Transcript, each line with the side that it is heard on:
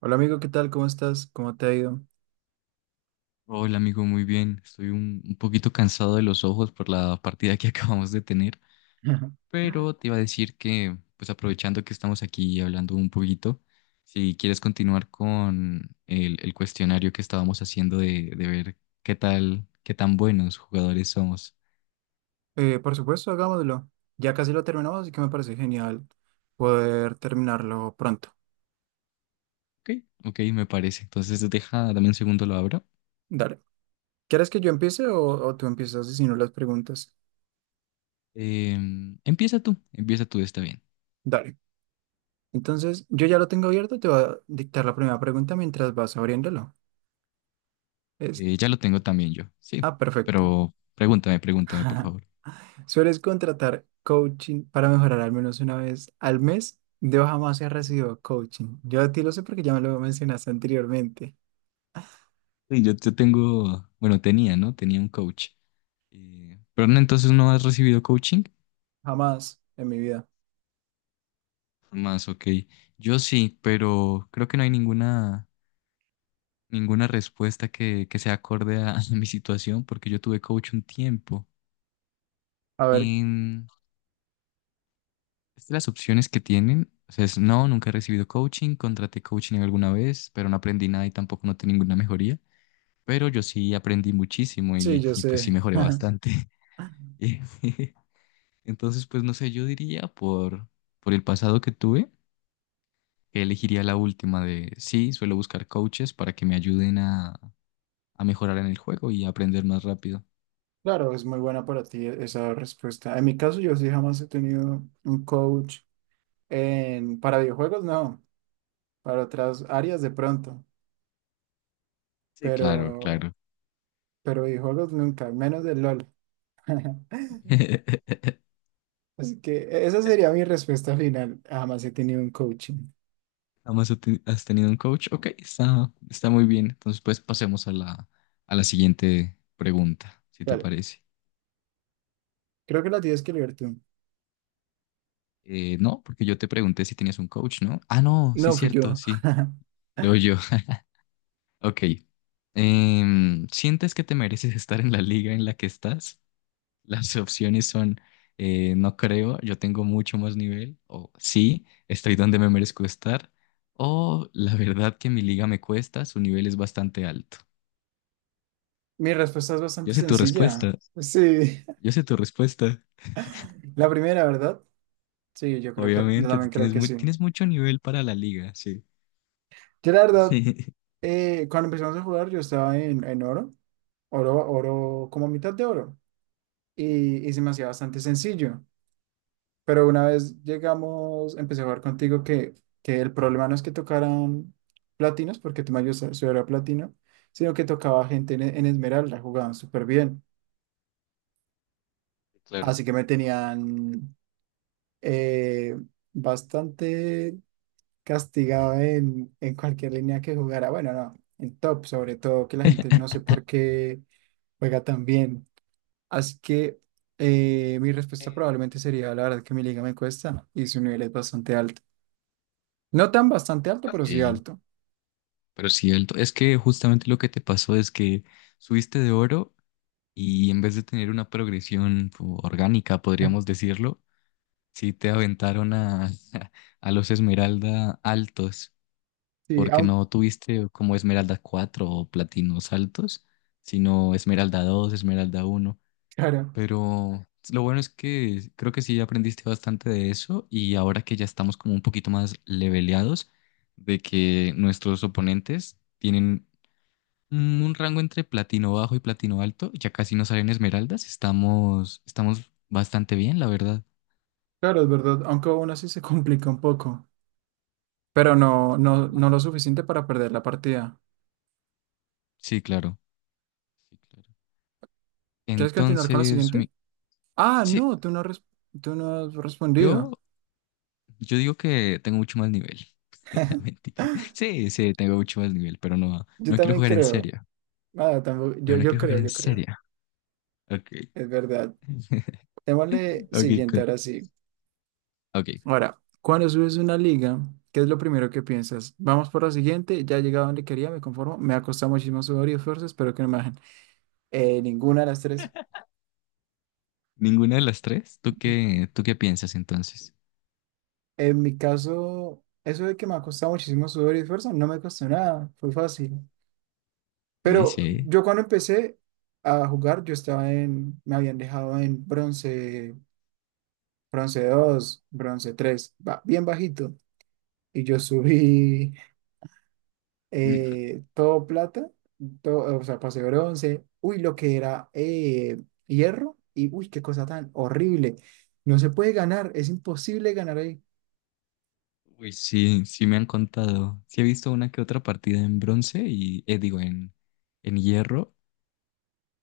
right: Hola amigo, ¿qué tal? ¿Cómo estás? ¿Cómo te ha ido?
left: Hola amigo, muy bien. Estoy un poquito cansado de los ojos por la partida que acabamos de tener, pero te iba a decir que, pues aprovechando que estamos aquí hablando un poquito, si quieres continuar con el cuestionario que estábamos haciendo de ver qué tal, qué tan buenos jugadores somos.
right: Por supuesto, hagámoslo. Ya casi lo terminamos, así que me parece genial poder terminarlo pronto.
left: Ok, ok, me parece. Entonces deja, dame un segundo, lo abro.
right: Dale. ¿Quieres que yo empiece o tú empiezas si no las preguntas?
left: Empieza tú, empieza tú, está bien.
right: Dale. Entonces, yo ya lo tengo abierto, te voy a dictar la primera pregunta mientras vas abriéndolo. Es,
left: Ya lo tengo también yo, sí,
right: ah, perfecto.
left: pero pregúntame, pregúntame, por favor.
right: ¿Sueles contratar coaching para mejorar al menos una vez al mes? Yo jamás he recibido coaching. Yo a ti lo sé porque ya me lo mencionaste anteriormente.
left: Sí, yo tengo, bueno, tenía, ¿no? Tenía un coach. Pero no, entonces no has recibido coaching.
right: Jamás en mi vida.
left: Más, ok. Yo sí, pero creo que no hay ninguna respuesta que sea acorde a, a mi situación, porque yo tuve coach un tiempo.
right: A ver,
left: En, es de las opciones que tienen, o sea, es no, nunca he recibido coaching, contraté coaching alguna vez, pero no aprendí nada y tampoco noté ninguna mejoría. Pero yo sí aprendí muchísimo
right: sí, yo
left: y pues sí
right: sé.
left: mejoré bastante. Entonces, pues no sé, yo diría por el pasado que tuve, que elegiría la última de, sí, suelo buscar coaches para que me ayuden a mejorar en el juego y a aprender más rápido.
right: Claro, es muy buena para ti esa respuesta. En mi caso, yo sí jamás he tenido un coach para videojuegos, no, para otras áreas de pronto,
left: Sí, claro,
right: pero,
left: claro.
right: pero videojuegos nunca, menos del LOL. Así que esa sería mi respuesta final. Jamás he tenido un coaching.
left: Además has tenido un coach. Ok, está, está muy bien. Entonces, pues pasemos a a la siguiente pregunta, si te
right: Vale,
left: parece.
right: creo que la tienes que leer tú.
left: No, porque yo te pregunté si tenías un coach, ¿no? Ah, no, sí,
right: No fui
left: cierto,
right: yo.
left: sí. Luego yo. Ok. ¿Sientes que te mereces estar en la liga en la que estás? Las opciones son, no creo, yo tengo mucho más nivel, o sí, estoy donde me merezco estar, o la verdad que mi liga me cuesta, su nivel es bastante alto.
right: Mi respuesta es bastante
left: Yo sé tu
right: sencilla.
left: respuesta,
right: Sí,
left: yo sé tu respuesta.
right: la primera, ¿verdad? Sí, yo creo que yo
left: Obviamente, tú
right: también creo
left: tienes
right: que
left: muy,
right: sí.
left: tienes mucho nivel para la liga, sí.
right: Yo la verdad. Cuando empezamos a jugar, yo estaba en oro, oro, oro, como mitad de oro, y se me hacía bastante sencillo. Pero una vez llegamos, empecé a jugar contigo que el problema no es que tocaran platinos, porque tú me ayudas a subir a platino, sino que tocaba gente en esmeralda, jugaban súper bien.
left: Claro.
right: Así que me tenían eh, bastante castigado en cualquier línea que jugara. Bueno, no, en top, sobre todo, que la gente no sé por qué juega tan bien. Así que mi respuesta probablemente sería, la verdad que mi liga me cuesta y su nivel es bastante alto. No tan bastante alto, pero sí
left: Sí,
right: alto.
left: pero sí, el to- es que justamente lo que te pasó es que subiste de oro y en vez de tener una progresión po- orgánica, podríamos decirlo, sí te aventaron a, a los Esmeralda altos,
right: Sí,
left: porque
right: aunque,
left: no tuviste como Esmeralda 4 o Platinos altos, sino Esmeralda 2 Esmeralda uno.
right: claro,
left: Pero lo bueno es que creo que sí aprendiste bastante de eso y ahora que ya estamos como un poquito más leveleados, de que nuestros oponentes tienen un rango entre Platino bajo y Platino alto, ya casi no salen Esmeraldas, estamos, estamos bastante bien, la verdad.
right: claro, es verdad, aunque aún así se complica un poco, pero no, no, no lo suficiente para perder la partida.
left: Sí, claro. Sí, claro.
right: ¿Quieres continuar con la
left: Entonces,
right: siguiente?
left: mi-
right: Ah,
left: sí,
right: no, tú no has, tú no has
left: yo,
right: respondido.
left: yo digo que tengo mucho más nivel. Mentira. Sí, sí, tengo mucho más nivel, pero no,
right: Yo
left: no quiero
right: también
left: jugar en
right: creo.
left: serio.
right: Nada, tampoco,
left: Pero no
right: yo
left: quiero jugar
right: creo,
left: en
right: yo creo.
left: serio. Ok.
right: Es verdad. Démosle
left: Ok,
right: siguiente
left: con-
right: ahora sí.
left: ok.
right: Ahora, cuando subes una liga, ¿qué es lo primero que piensas? Vamos por la siguiente, ya he llegado donde quería, me conformo, me ha costado muchísimo sudor y esfuerzo, espero que no me bajen. Ninguna de las tres.
left: ¿Ninguna de las tres? Tú qué piensas entonces?
right: En mi caso, eso de que me ha costado muchísimo sudor y esfuerzo, no me costó nada, fue fácil.
left: Sí,
right: Pero
left: sí.
right: yo cuando empecé a jugar, yo estaba en, me habían dejado en bronce, bronce 2, bronce 3, bien bajito. Y yo subí todo plata, todo, o sea, pasé bronce, uy, lo que era hierro, y uy, qué cosa tan horrible. No se puede ganar, es imposible ganar ahí.
left: Uy, sí, sí me han contado. Sí he visto una que otra partida en bronce y, digo, en hierro.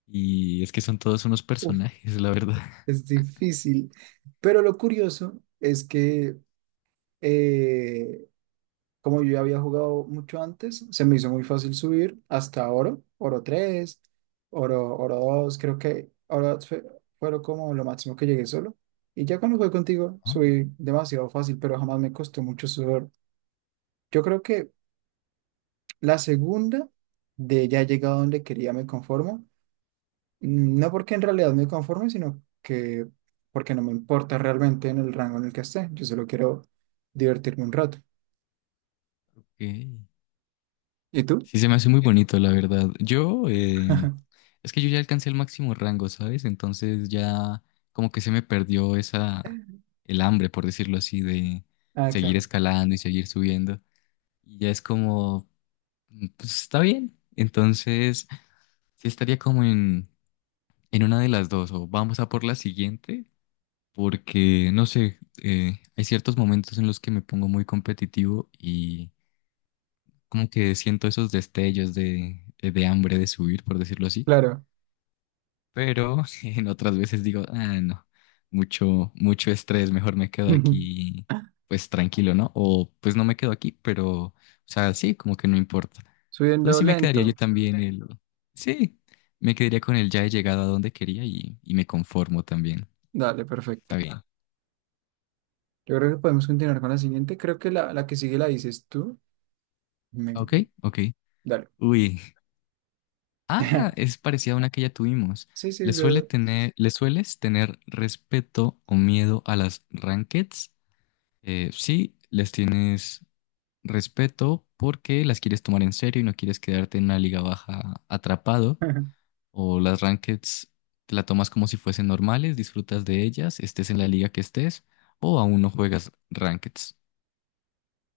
left: Y es que son todos unos
right: Uf,
left: personajes, la verdad.
right: es difícil. Pero lo curioso es que eh, como yo ya había jugado mucho antes, se me hizo muy fácil subir hasta oro, oro 3, oro, oro 2, creo que oro fue, fueron como lo máximo que llegué solo. Y ya cuando jugué contigo,
left: Ah,
right: subí demasiado fácil, pero jamás me costó mucho subir. Yo creo que la segunda de ya he llegado donde quería me conformo. No porque en realidad me conforme, sino que porque no me importa realmente en el rango en el que esté. Yo solo quiero divertirme un rato.
left: ok.
right: ¿Y tú?
left: Sí, se me hace muy bonito, la verdad. Yo, es que yo ya alcancé el máximo rango, ¿sabes? Entonces ya como que se me perdió esa, el hambre, por decirlo así, de
right: Ah,
left: seguir
right: claro.
left: escalando y seguir subiendo. Y ya es como, mm, pues está bien. Entonces sí estaría como en una de las dos, o vamos a por la siguiente, porque no sé, hay ciertos momentos en los que me pongo muy competitivo como que siento esos destellos de hambre de subir, por decirlo así,
right: Claro.
left: pero en otras veces digo, ah, no, mucho, mucho estrés, mejor me quedo aquí, pues tranquilo, ¿no? O pues no me quedo aquí, pero, o sea, sí, como que no importa. Entonces
right: Subiendo
left: sí me quedaría yo
right: lento.
left: también el, sí, me quedaría con el ya he llegado a donde quería y me conformo también.
right: Dale, perfecto.
left: Está bien. Ah,
right: Yo creo que podemos continuar con la siguiente. Creo que la que sigue la dices tú. Me-
left: ok, ok.
right: Dale.
left: Uy. Ah, es parecida a una que ya tuvimos.
right: Sí, sí,
left: ¿Le
right: es
left: suele
right: verdad.
left: tener, le sueles tener respeto o miedo a las rankeds? Sí, les tienes respeto porque las quieres tomar en serio y no quieres quedarte en una liga baja atrapado. O las rankeds te la tomas como si fuesen normales, disfrutas de ellas, estés en la liga que estés, o aún no juegas rankeds.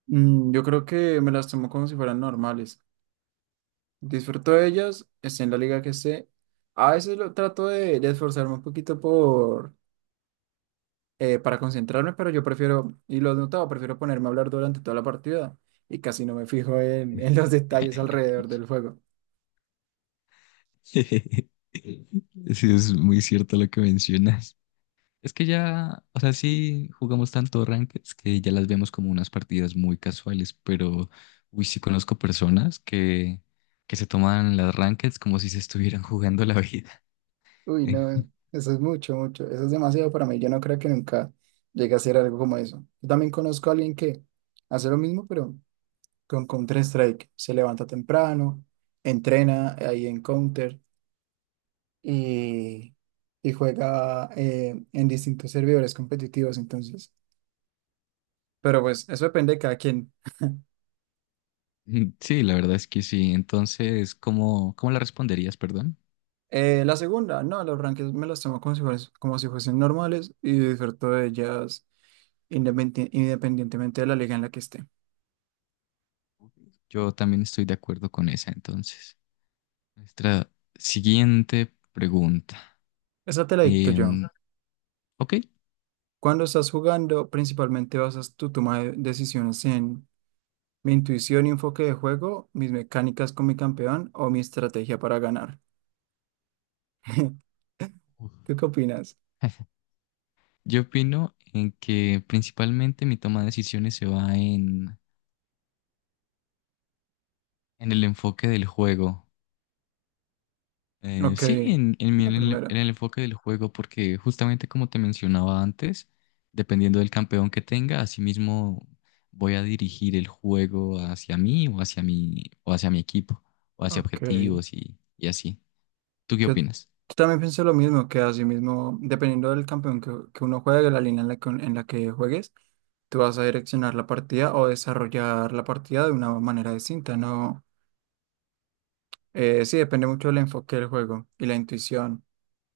right: Mm, yo creo que me las tomo como si fueran normales. Disfruto de ellas, esté en la liga que esté. A veces lo trato de esforzarme un poquito por, para concentrarme, pero yo prefiero, y lo he notado, prefiero ponerme a hablar durante toda la partida y casi no me fijo en los detalles alrededor del juego.
left: Sí, es muy cierto lo que mencionas. Es que ya, o sea, sí jugamos tanto rankeds que ya las vemos como unas partidas muy casuales, pero uy, sí conozco personas que se toman las rankeds como si se estuvieran jugando la vida.
right: Uy, no, eso es mucho, mucho, eso es demasiado para mí. Yo no creo que nunca llegue a hacer algo como eso. Yo también conozco a alguien que hace lo mismo, pero con Counter-Strike. Se levanta temprano, entrena ahí en Counter y, y juega en distintos servidores competitivos, entonces. Pero pues eso depende de cada quien.
left: Sí, la verdad es que sí. Entonces, ¿cómo, cómo la responderías, perdón?
right: La segunda, no, los rankings me los tomo como si como si fuesen normales y disfruto de ellas independientemente de la liga en la que esté.
left: Yo también estoy de acuerdo con esa, entonces. Nuestra siguiente pregunta.
right: Esa te la dicto yo.
left: Em, ok.
right: Cuando estás jugando, principalmente basas tu toma de decisiones en mi intuición y enfoque de juego, mis mecánicas con mi campeón o mi estrategia para ganar.
left: Uf.
right: ¿Tú qué opinas?
left: Yo opino en que principalmente mi toma de decisiones se va en el enfoque del juego.
right: Ok,
left: Sí, en mi-
right: la
left: en
right: primera.
left: el enfoque del juego, porque justamente como te mencionaba antes, dependiendo del campeón que tenga, asimismo voy a dirigir el juego hacia mí o hacia mi equipo, o hacia
right: Ok,
left: objetivos y así. ¿Tú qué
right: yo
left: opinas?
right: también pienso lo mismo, que así mismo, dependiendo del campeón que uno juegue, de la línea en la que juegues, tú vas a direccionar la partida o desarrollar la partida de una manera distinta, ¿no? Sí, depende mucho del enfoque del juego y la intuición.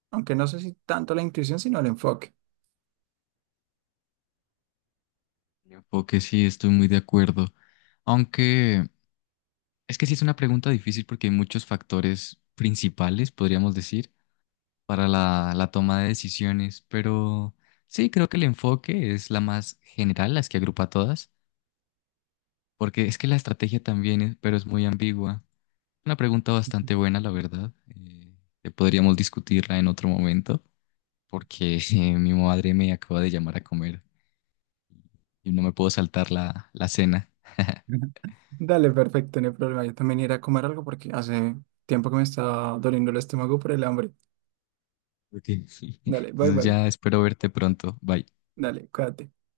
right: Aunque no sé si tanto la intuición, sino el enfoque.
left: El enfoque sí, estoy muy de acuerdo. Aunque es que sí es una pregunta difícil porque hay muchos factores principales, podríamos decir, para la toma de decisiones, pero sí, creo que el enfoque es la más general, las que agrupa a todas, porque es que la estrategia también es, pero es muy ambigua. Una pregunta bastante buena, la verdad, que podríamos discutirla en otro momento, porque mi madre me acaba de llamar a comer y no me puedo saltar la cena.
right: Ujú. Dale, perfecto, no hay problema. Yo también iré a comer algo porque hace tiempo que me está doliendo el estómago por el hambre.
left: Ok.
right: Dale, bye
left: Entonces
right: bye.
left: ya espero verte pronto. Bye.
right: Dale, cuídate.